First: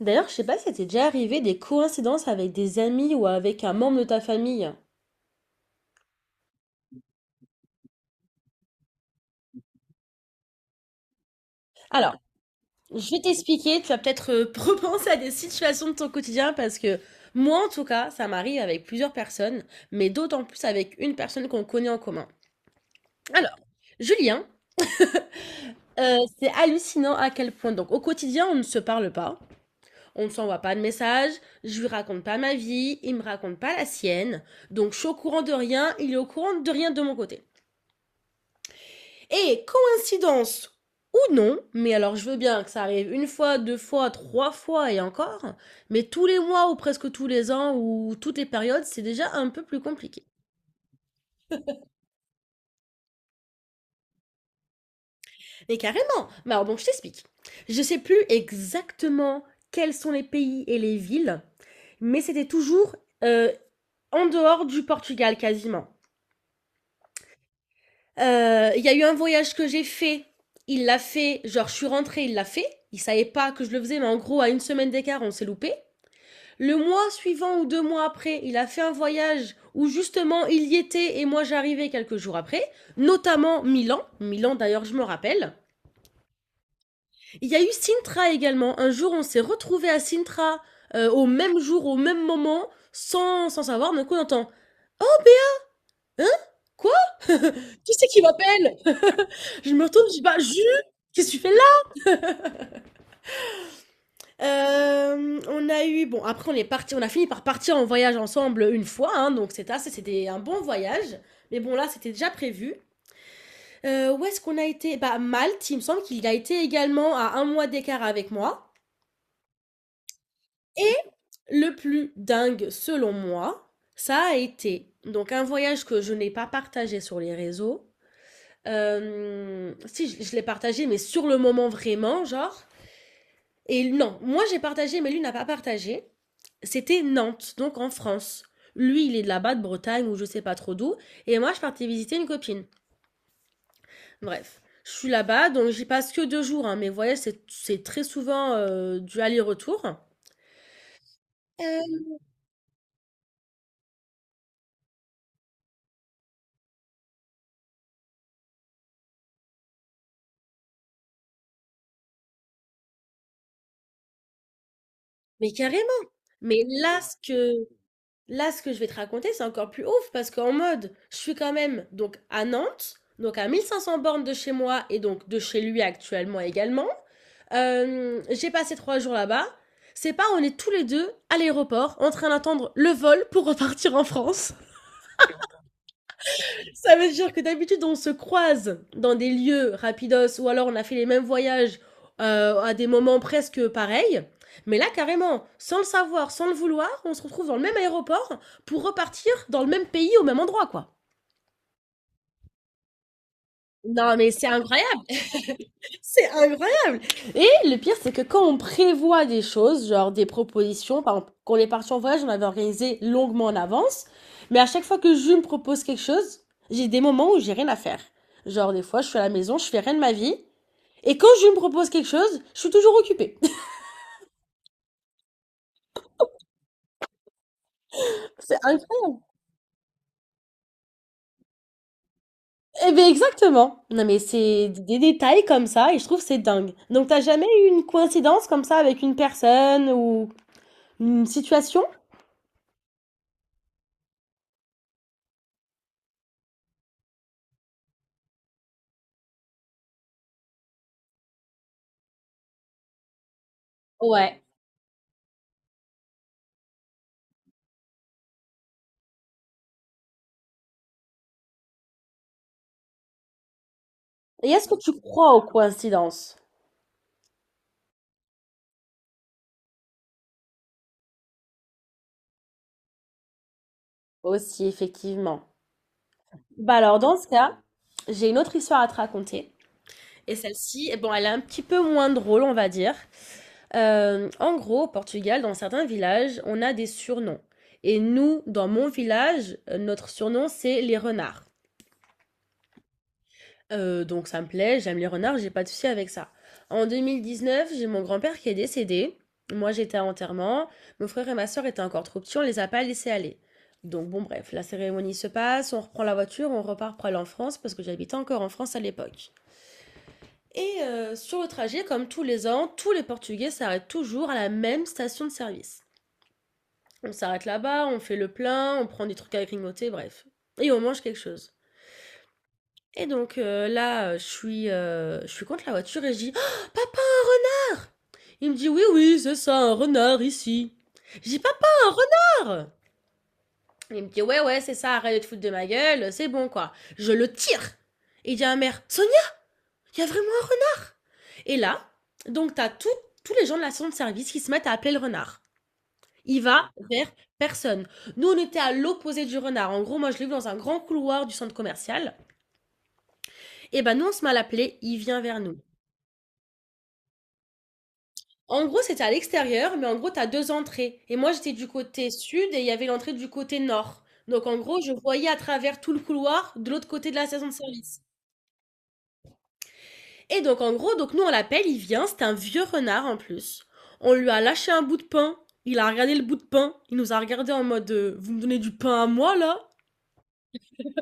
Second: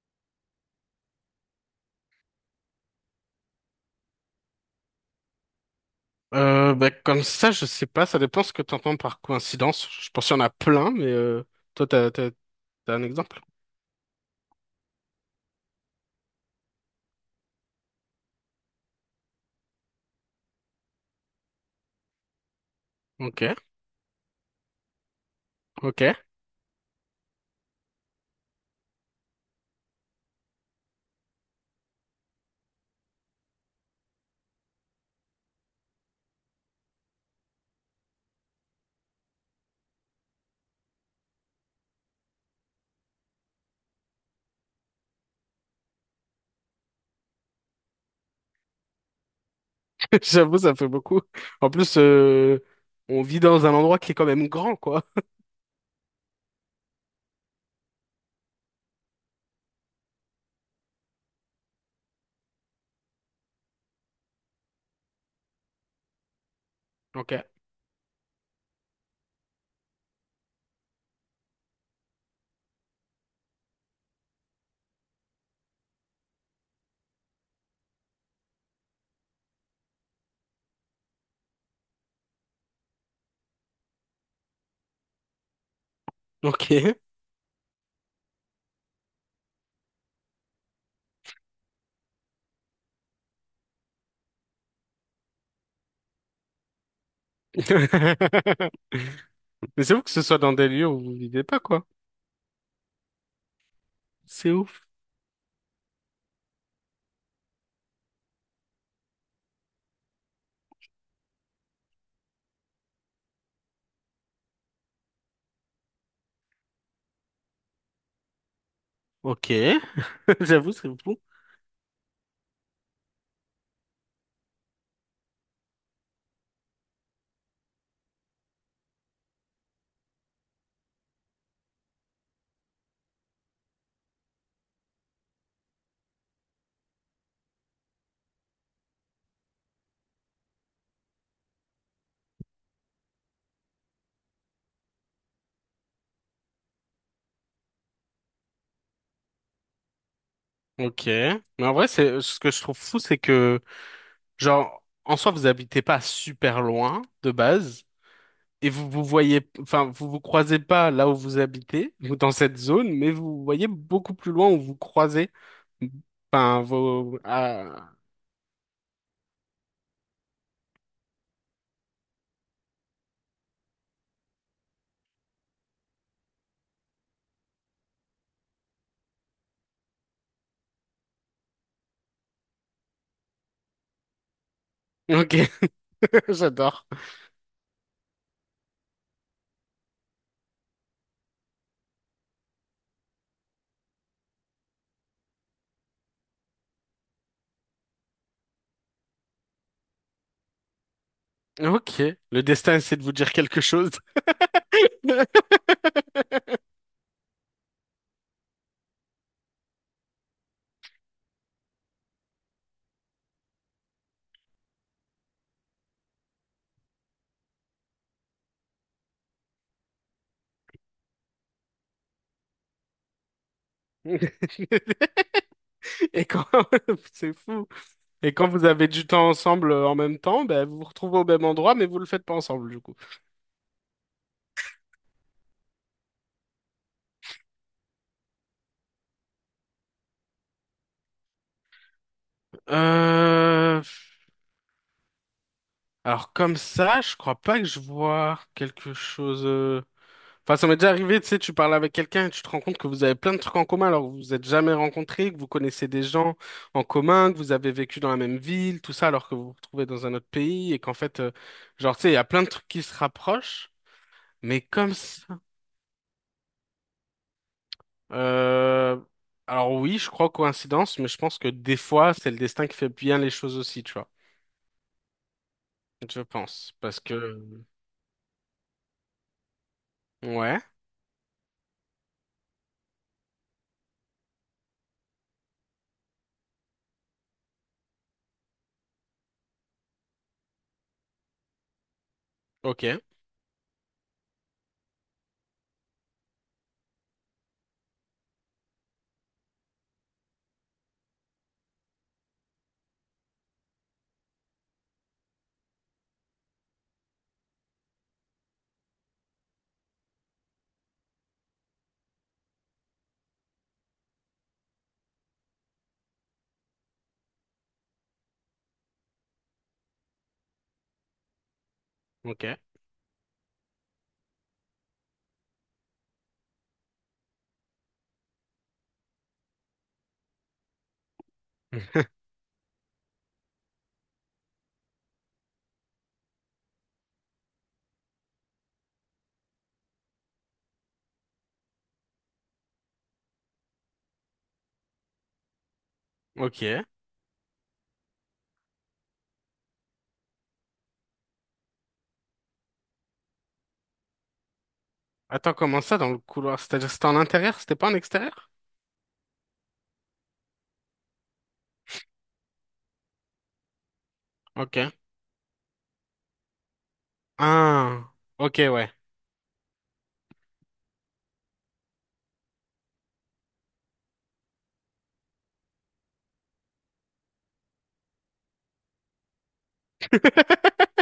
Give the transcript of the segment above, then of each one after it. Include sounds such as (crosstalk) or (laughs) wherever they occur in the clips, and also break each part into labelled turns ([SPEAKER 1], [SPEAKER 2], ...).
[SPEAKER 1] D'ailleurs, je sais pas si ça t'est déjà arrivé des coïncidences avec des amis ou avec un membre de ta famille.
[SPEAKER 2] Bah, comme ça, je sais pas, ça dépend ce que tu entends par coïncidence. Je pense qu'il y en a plein, mais toi, t'as,
[SPEAKER 1] Alors,
[SPEAKER 2] t'as, t'as un
[SPEAKER 1] je vais
[SPEAKER 2] exemple?
[SPEAKER 1] t'expliquer, tu vas peut-être (laughs) repenser à des situations de ton quotidien parce que moi, en tout cas, ça m'arrive avec plusieurs personnes, mais d'autant plus avec une personne qu'on connaît en commun.
[SPEAKER 2] Ok,
[SPEAKER 1] Alors, Julien,
[SPEAKER 2] ok.
[SPEAKER 1] c'est hallucinant à quel point. Donc, au quotidien, on ne se parle pas, on ne s'envoie pas de messages, je lui raconte pas ma vie, il me raconte pas la sienne, donc je suis au courant de rien, il est au courant de rien de mon côté. Et coïncidence ou non, mais alors je veux bien que ça arrive une fois, deux fois, trois fois et encore, mais tous les mois ou presque tous les ans ou toutes les périodes, c'est déjà un peu plus
[SPEAKER 2] (laughs)
[SPEAKER 1] compliqué.
[SPEAKER 2] J'avoue, ça fait beaucoup. En plus, on vit dans un endroit qui est quand même grand, quoi.
[SPEAKER 1] Mais carrément. Mais alors donc je t'explique. Je sais plus exactement quels sont les pays et les villes, mais c'était toujours euh, en dehors du Portugal quasiment.
[SPEAKER 2] Ok,
[SPEAKER 1] Il y a eu un voyage que j'ai fait, il l'a fait, genre je suis rentrée, il l'a fait, il savait pas que je le faisais, mais en gros à une semaine d'écart on s'est loupé. Le mois suivant ou deux mois après, il a fait un voyage où justement il y était et moi j'arrivais quelques jours après, notamment Milan. Milan d'ailleurs je me rappelle.
[SPEAKER 2] ok.
[SPEAKER 1] Il y a eu Sintra également. Un jour on s'est retrouvé à Sintra au même jour, au même moment, sans savoir. D'un coup on entend: Hein? Quoi? (laughs) Qui c'est qui m'appelle?
[SPEAKER 2] (laughs)
[SPEAKER 1] Je
[SPEAKER 2] Mais
[SPEAKER 1] me
[SPEAKER 2] c'est ouf
[SPEAKER 1] retourne,
[SPEAKER 2] que
[SPEAKER 1] je
[SPEAKER 2] ce
[SPEAKER 1] dis:
[SPEAKER 2] soit
[SPEAKER 1] Bah,
[SPEAKER 2] dans des
[SPEAKER 1] Jules!
[SPEAKER 2] lieux où vous
[SPEAKER 1] Qu'est-ce que tu
[SPEAKER 2] vivez
[SPEAKER 1] fais
[SPEAKER 2] pas, quoi.
[SPEAKER 1] là?
[SPEAKER 2] C'est ouf.
[SPEAKER 1] On a eu. Bon, après on est parti, on a fini par partir en voyage ensemble une fois, hein, donc c'était assez, c'était un bon voyage. Mais bon, là c'était déjà prévu. Où est-ce qu'on a été? Bah, Malte, il me semble qu'il a été également à un mois d'écart avec moi.
[SPEAKER 2] Ok, (laughs) j'avoue, c'est
[SPEAKER 1] Et
[SPEAKER 2] fou.
[SPEAKER 1] le plus dingue, selon moi, ça a été donc un voyage que je n'ai pas partagé sur les réseaux. Si, je l'ai partagé, mais sur le moment vraiment, genre. Et non, moi j'ai partagé, mais lui n'a pas partagé. C'était Nantes, donc en France. Lui, il est de là-bas, de Bretagne, ou je sais pas trop d'où. Et moi, je partais visiter une copine. Bref, je suis là-bas, donc j'y passe que deux jours, hein, mais vous voyez, c'est très souvent du aller-retour.
[SPEAKER 2] Ok. Mais en vrai,
[SPEAKER 1] Euh,
[SPEAKER 2] c'est ce que je trouve fou, c'est que, genre, en soi, vous habitez pas super loin de base. Et vous vous voyez, enfin, vous vous croisez pas là où vous habitez, ou dans cette zone, mais vous voyez beaucoup plus loin où vous croisez,
[SPEAKER 1] Mais carrément.
[SPEAKER 2] enfin,
[SPEAKER 1] Mais là, ce
[SPEAKER 2] vos,
[SPEAKER 1] que,
[SPEAKER 2] ah,
[SPEAKER 1] là, ce que je vais te raconter, c'est encore plus ouf parce qu'en mode, je suis quand même donc à Nantes, donc à 1500 bornes de chez moi et donc de chez lui actuellement également. J'ai passé trois jours là-bas. C'est pas, on est tous les deux à l'aéroport en train d'attendre le vol pour repartir en France.
[SPEAKER 2] ok, (laughs) j'adore.
[SPEAKER 1] Ça veut dire que d'habitude, on se croise dans des lieux rapidos ou alors on a fait les mêmes voyages à des moments presque pareils. Mais là, carrément, sans le savoir, sans le vouloir, on se retrouve dans le même aéroport pour repartir dans le même pays au même endroit, quoi.
[SPEAKER 2] Ok, le destin essaie de vous dire quelque chose.
[SPEAKER 1] Non, mais c'est incroyable. C'est
[SPEAKER 2] (laughs)
[SPEAKER 1] incroyable! Et le pire, c'est que quand on prévoit des choses, genre des propositions, par exemple, quand on est parti en voyage, on avait organisé longuement en avance, mais à chaque fois que je me propose quelque chose, j'ai des moments où j'ai rien à faire. Genre, des fois, je suis à la maison, je fais rien de ma vie, et quand je me propose quelque chose, je suis toujours occupée. (laughs)
[SPEAKER 2] Et quand, (laughs) c'est fou. Et quand
[SPEAKER 1] C'est
[SPEAKER 2] vous avez du
[SPEAKER 1] incroyable!
[SPEAKER 2] temps ensemble en même temps, ben, vous vous retrouvez au même endroit, mais vous le faites pas ensemble, du
[SPEAKER 1] Eh
[SPEAKER 2] coup.
[SPEAKER 1] ben, exactement! Non, mais c'est des détails comme ça, et je trouve que c'est dingue. Donc, t'as jamais eu une coïncidence comme ça avec une personne ou une situation?
[SPEAKER 2] Euh, alors comme ça, je crois pas que je vois quelque chose. Enfin, ça m'est déjà arrivé, tu sais, tu parles avec quelqu'un et tu te rends compte que vous avez plein de trucs en commun alors que vous vous
[SPEAKER 1] Ouais.
[SPEAKER 2] êtes jamais rencontrés, que vous connaissez des gens en commun, que vous avez vécu dans la même ville, tout ça alors que vous vous retrouvez dans un autre pays et qu'en fait, genre, tu sais, il y a plein de trucs qui se rapprochent,
[SPEAKER 1] Et
[SPEAKER 2] mais
[SPEAKER 1] est-ce que
[SPEAKER 2] comme
[SPEAKER 1] tu
[SPEAKER 2] ça.
[SPEAKER 1] crois aux coïncidences?
[SPEAKER 2] Euh... Alors oui, je crois coïncidence, mais je pense que des fois, c'est le destin qui fait bien les choses aussi, tu vois.
[SPEAKER 1] Aussi, effectivement.
[SPEAKER 2] Je
[SPEAKER 1] Bah
[SPEAKER 2] pense.
[SPEAKER 1] alors,
[SPEAKER 2] Parce
[SPEAKER 1] dans ce cas,
[SPEAKER 2] que...
[SPEAKER 1] j'ai une autre histoire à te raconter. Et
[SPEAKER 2] Ouais,
[SPEAKER 1] celle-ci, eh bon, elle est un petit peu moins drôle, on va dire. En gros, au Portugal, dans certains villages, on a des surnoms. Et nous, dans mon village, notre surnom, c'est les renards.
[SPEAKER 2] ok,
[SPEAKER 1] Donc ça me plaît, j'aime les renards, j'ai pas de souci avec ça. En 2019, j'ai mon grand-père qui est décédé. Moi, j'étais à l'enterrement, mon frère et ma sœur étaient encore trop petits, on les a pas laissés aller. Donc bon, bref, la cérémonie se passe, on reprend la voiture, on repart pour aller en France parce que j'habitais encore en France à l'époque. Et sur le trajet, comme tous les ans, tous les Portugais s'arrêtent toujours à la même station de service. On s'arrête là-bas, on fait le plein, on prend des trucs à grignoter, bref. Et on mange quelque chose.
[SPEAKER 2] ok,
[SPEAKER 1] Et donc là, je suis contre la voiture et je dis: Oh, Papa! Il me dit: Oui, oui, c'est ça, un renard ici. Je dis: Papa, un
[SPEAKER 2] (laughs)
[SPEAKER 1] renard! Il me dit: Ouais, ouais, c'est ça, arrête de te foutre de ma gueule, c'est bon quoi. Je le tire. Et il dit à ma mère: Sonia, il y a vraiment un renard! Et là, donc t'as tout, tous les gens de la station de service qui se mettent à appeler le renard. Il va
[SPEAKER 2] ok.
[SPEAKER 1] vers personne. Nous, on était à l'opposé du renard. En gros, moi, je l'ai vu dans un grand couloir du centre commercial. Et ben, nous, on se met à l'appeler, il vient vers
[SPEAKER 2] Attends,
[SPEAKER 1] nous.
[SPEAKER 2] comment ça dans le couloir? C'est-à-dire, c'était en intérieur, c'était pas en extérieur?
[SPEAKER 1] En gros, c'était à l'extérieur, mais en gros, tu as deux entrées. Et moi, j'étais du côté sud et il y avait l'entrée du côté nord. Donc, en
[SPEAKER 2] Ok.
[SPEAKER 1] gros, je voyais à travers tout le couloir de l'autre côté de la station de service.
[SPEAKER 2] Ah, ok, ouais.
[SPEAKER 1] Et donc, en gros, donc nous, on l'appelle, il vient. C'est un vieux renard en plus. On lui a lâché un bout de pain. Il a regardé le bout de pain. Il nous a regardé en mode Vous me donnez du pain à moi, là?
[SPEAKER 2] (laughs)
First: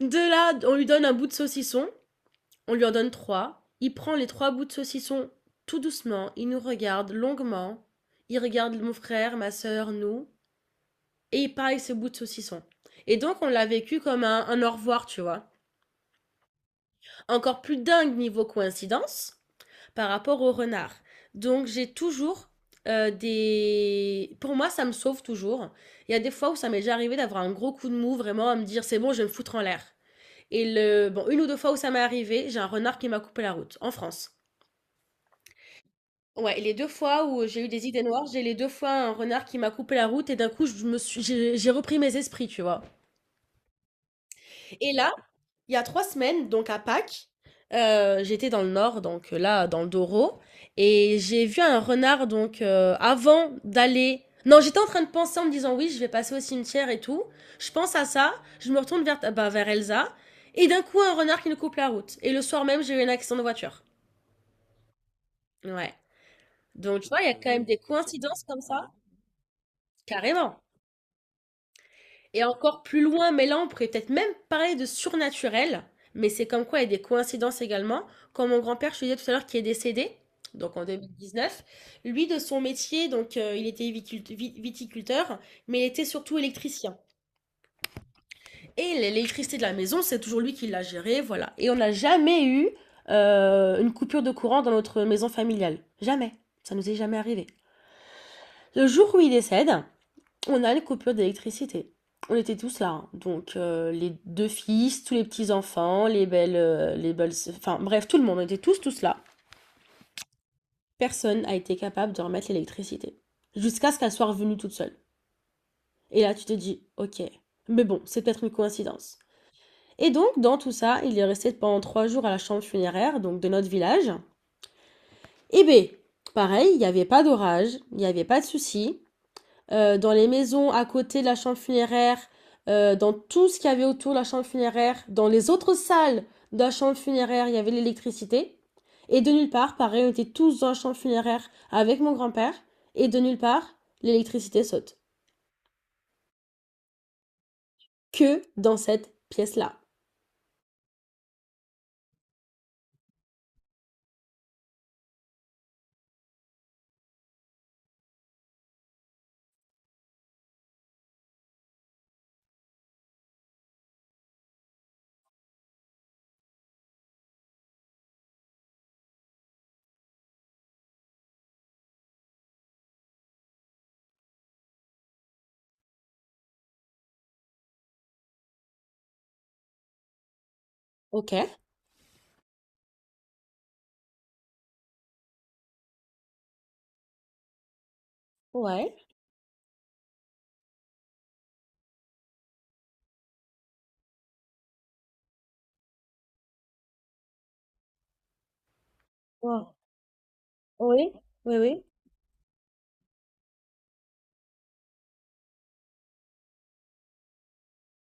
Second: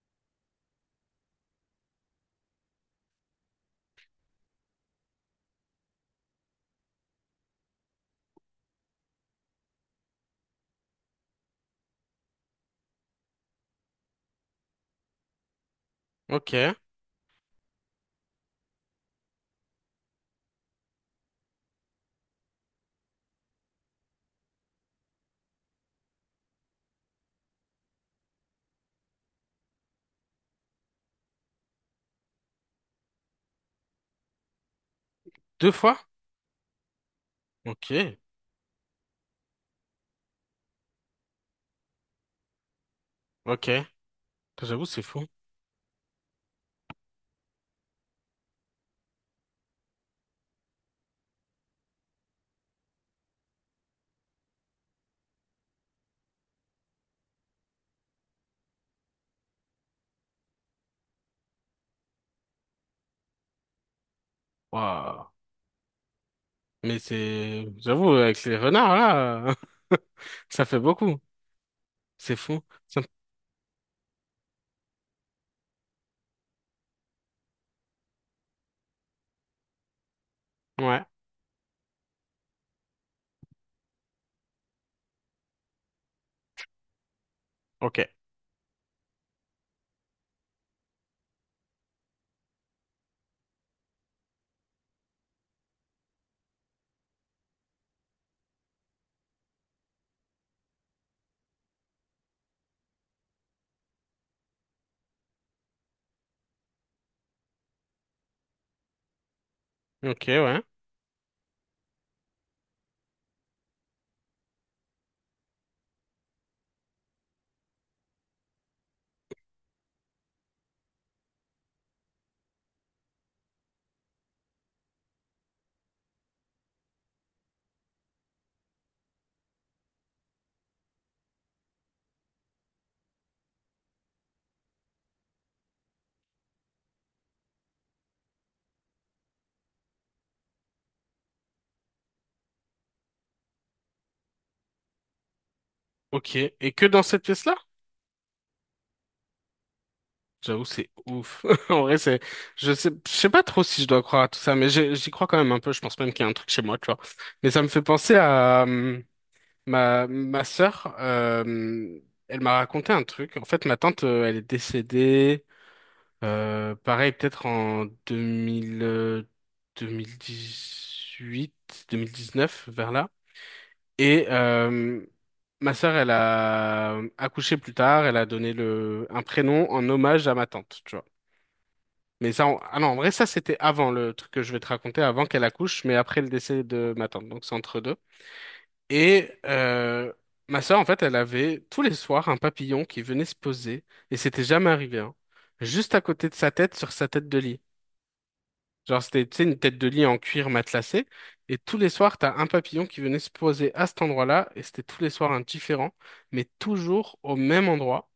[SPEAKER 1] De là, on lui donne un bout de saucisson. On lui en donne trois. Il prend les trois bouts de saucisson tout doucement. Il nous regarde longuement. Il regarde mon frère, ma sœur, nous. Et pareil, ce bout de saucisson. Et donc, on l'a vécu comme un au revoir, tu vois.
[SPEAKER 2] Ok.
[SPEAKER 1] Encore plus dingue niveau coïncidence par rapport au renard. Donc, j'ai toujours des. Pour moi, ça me sauve toujours. Il y a des fois où ça m'est déjà arrivé d'avoir un gros coup de mou, vraiment, à me dire c'est bon, je vais me foutre en l'air. Et le… bon, une ou deux fois où ça m'est arrivé, j'ai un renard qui m'a coupé la route, en France.
[SPEAKER 2] Deux fois?
[SPEAKER 1] Ouais, et les deux fois où j'ai eu des idées
[SPEAKER 2] Ok,
[SPEAKER 1] noires, j'ai les deux fois un renard qui m'a coupé la route et d'un coup, je me suis… j'ai repris mes esprits, tu vois.
[SPEAKER 2] ok. J'avoue,
[SPEAKER 1] Et
[SPEAKER 2] c'est
[SPEAKER 1] là,
[SPEAKER 2] fou.
[SPEAKER 1] il y a trois semaines, donc à Pâques, j'étais dans le nord, donc là, dans le Doro, et j'ai vu un renard, donc avant d'aller… Non, j'étais en train de penser en me disant oui, je vais passer au cimetière et tout. Je pense à ça, je me retourne vers, bah, vers Elsa, et d'un coup, un renard qui nous coupe la route. Et le soir même, j'ai eu un accident de voiture.
[SPEAKER 2] Waouh.
[SPEAKER 1] Ouais.
[SPEAKER 2] Mais
[SPEAKER 1] Donc, tu vois, il y a quand même
[SPEAKER 2] c'est...
[SPEAKER 1] des
[SPEAKER 2] J'avoue, avec
[SPEAKER 1] coïncidences
[SPEAKER 2] les
[SPEAKER 1] comme ça.
[SPEAKER 2] renards, là, (laughs)
[SPEAKER 1] Carrément.
[SPEAKER 2] ça fait beaucoup. C'est
[SPEAKER 1] Et
[SPEAKER 2] fou.
[SPEAKER 1] encore plus
[SPEAKER 2] Ça-
[SPEAKER 1] loin, mais là, on pourrait peut-être même parler de surnaturel. Mais c'est comme quoi, il y a des coïncidences également. Comme mon grand-père, je te disais tout à l'heure, qui est décédé, donc en
[SPEAKER 2] Ouais,
[SPEAKER 1] 2019, lui, de son métier, donc il était viticult- vi- viticulteur, mais il était surtout électricien.
[SPEAKER 2] ok.
[SPEAKER 1] Et l'électricité de la maison, c'est toujours lui qui l'a gérée, voilà. Et on n'a jamais eu une coupure de courant dans notre maison familiale. Jamais. Ça nous est jamais arrivé. Le jour où il décède, on a une coupure d'électricité. On était tous là, hein. Donc les deux fils, tous les petits-enfants, les belles… Enfin bref, tout le monde, on était tous là.
[SPEAKER 2] Ok, ouais.
[SPEAKER 1] Personne n'a été capable de remettre l'électricité. Jusqu'à ce qu'elle soit revenue toute seule. Et là, tu te dis, ok, mais bon, c'est peut-être une coïncidence. Et donc, dans tout ça, il est resté pendant trois jours à la chambre funéraire, donc de notre village. Et ben, pareil, il n'y avait pas d'orage, il n'y avait pas de souci. Euh, dans les maisons à côté de la chambre funéraire, dans tout ce qu'il y avait autour de la chambre funéraire, dans les autres salles de la chambre funéraire, il y avait l'électricité. Et de nulle part, pareil, on était tous dans la chambre funéraire avec mon grand-père. Et de nulle part, l'électricité saute.
[SPEAKER 2] Ok. Et que dans cette pièce-là?
[SPEAKER 1] Que dans cette pièce-là.
[SPEAKER 2] J'avoue, c'est ouf. (laughs) En vrai, c'est... je sais pas trop si je dois croire à tout ça, mais j'ai- j'y crois quand même un peu. Je pense même qu'il y a un truc chez moi, tu vois. Mais ça me fait penser à... Ma sœur, elle m'a raconté un truc. En fait, ma tante, elle est décédée, pareil, peut-être en 2000, dix neuf vers là. Et ma sœur, elle a accouché plus tard, elle a donné un prénom en hommage à ma tante, tu vois.
[SPEAKER 1] Ok.
[SPEAKER 2] Mais ça, ah non, en vrai, ça, c'était avant le truc que je vais te raconter, avant qu'elle accouche, mais après le décès de ma tante. Donc, c'est entre deux.
[SPEAKER 1] Ouais.
[SPEAKER 2] Et ma sœur, en fait, elle avait tous les soirs un papillon qui venait se poser, et c'était jamais arrivé, hein, juste à côté de sa tête, sur sa tête de lit. Genre, c'était, tu sais, une
[SPEAKER 1] Ouais.
[SPEAKER 2] tête de lit en cuir matelassé,
[SPEAKER 1] Oui. Oui,
[SPEAKER 2] et tous
[SPEAKER 1] oui.
[SPEAKER 2] les soirs, t'as un papillon qui venait se poser à cet endroit-là, et c'était tous les soirs un différent, mais toujours au même endroit.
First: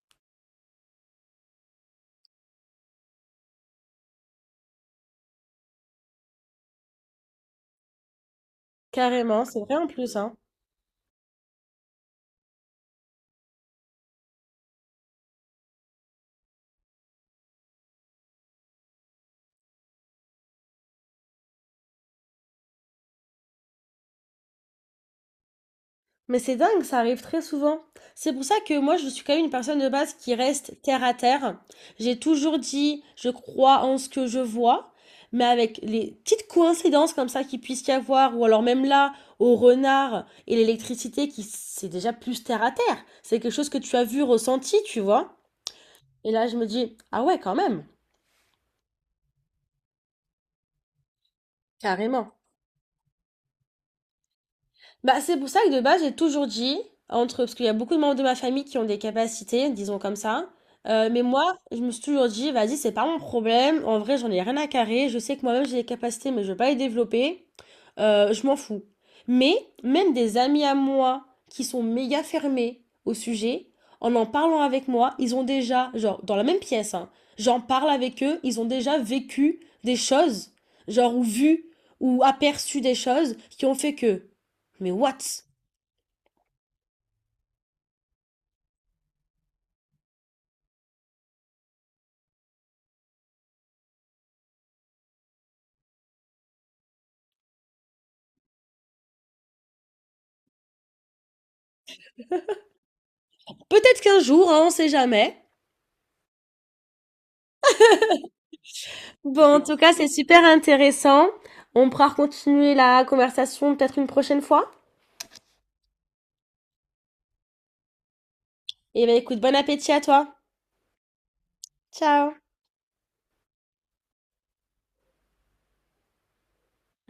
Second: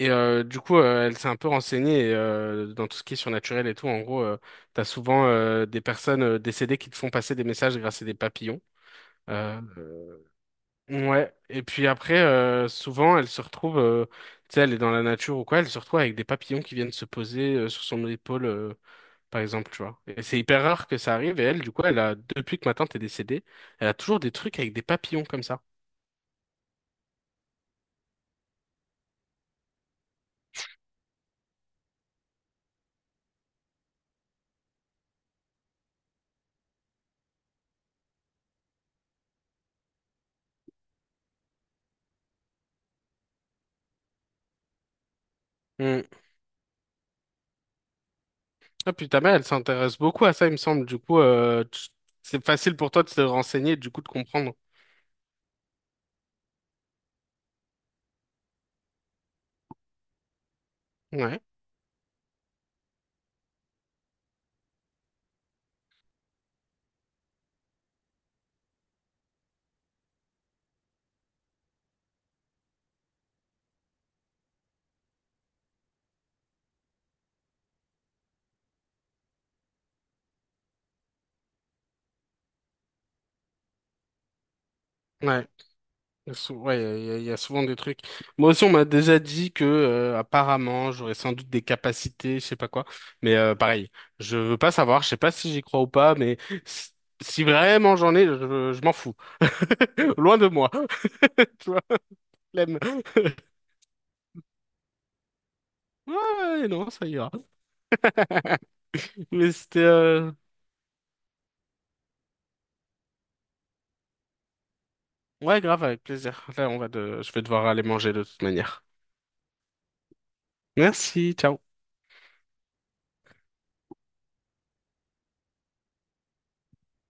[SPEAKER 2] Et du coup, elle s'est un peu renseignée et, dans tout ce qui est surnaturel et tout. En gros, t'as souvent des personnes décédées qui te font passer des messages grâce à des papillons.
[SPEAKER 1] Carrément, c'est
[SPEAKER 2] Euh,
[SPEAKER 1] vrai en plus, hein.
[SPEAKER 2] Ouais, et puis après, souvent, elle se retrouve, tu sais, elle est dans la nature ou quoi, elle se retrouve avec des papillons qui viennent se poser sur son épaule, par exemple, tu vois. Et c'est hyper rare que ça arrive, et elle, du coup, elle a, depuis que ma tante est décédée, elle a toujours des trucs avec des papillons comme ça.
[SPEAKER 1] Mais c'est dingue, ça arrive très souvent. C'est pour ça que moi, je suis quand même une personne de base qui reste terre à terre. J'ai toujours dit, je crois en ce que je vois, mais avec les petites coïncidences comme ça qu'il puisse y avoir, ou alors même là, au renard et l'électricité qui, c'est déjà plus terre à terre. C'est quelque chose que tu as vu, ressenti, tu vois.
[SPEAKER 2] Mm.
[SPEAKER 1] Et là, je me dis, ah ouais, quand même,
[SPEAKER 2] Ah, puis ta mère, elle s'intéresse beaucoup à ça, il me semble, du coup,
[SPEAKER 1] carrément.
[SPEAKER 2] c'est facile pour toi de te renseigner, et du coup, de comprendre.
[SPEAKER 1] Bah, c'est pour ça que de base, j'ai toujours dit, entre, parce qu'il y a beaucoup de membres de ma famille qui ont des capacités, disons comme ça, mais
[SPEAKER 2] Ouais,
[SPEAKER 1] moi, je me suis toujours dit, vas-y, c'est pas mon problème, en vrai, j'en ai rien à carrer, je sais que moi-même j'ai des capacités, mais je veux pas les développer, je m'en fous. Mais même des amis à moi qui sont méga fermés au sujet, en en parlant avec moi, ils ont déjà, genre, dans la même pièce, hein, j'en parle avec eux, ils ont déjà vécu des choses, genre, ou vu, ou aperçu des choses qui ont fait que. Mais what?
[SPEAKER 2] ouais. Il y a sou- Ouais, il y a souvent des trucs. Moi aussi, on m'a déjà dit que apparemment, j'aurais sans doute des capacités, je sais pas quoi. Mais pareil, je veux pas savoir, je sais pas si j'y crois ou pas, mais si si vraiment j'en ai, je m'en fous. (laughs) Loin de moi. (laughs) Tu vois, flemme. (laughs)
[SPEAKER 1] Peut-être qu'un jour, hein, on sait jamais.
[SPEAKER 2] Ouais, non, ça ira. Mais
[SPEAKER 1] Bon, en tout
[SPEAKER 2] c'était
[SPEAKER 1] cas, c'est super intéressant. On pourra continuer la conversation peut-être une prochaine fois.
[SPEAKER 2] ouais, grave, avec plaisir. Là, je vais devoir aller manger de toute manière.
[SPEAKER 1] Et ben écoute, bon appétit à toi.
[SPEAKER 2] Merci, ciao.
[SPEAKER 1] Ciao.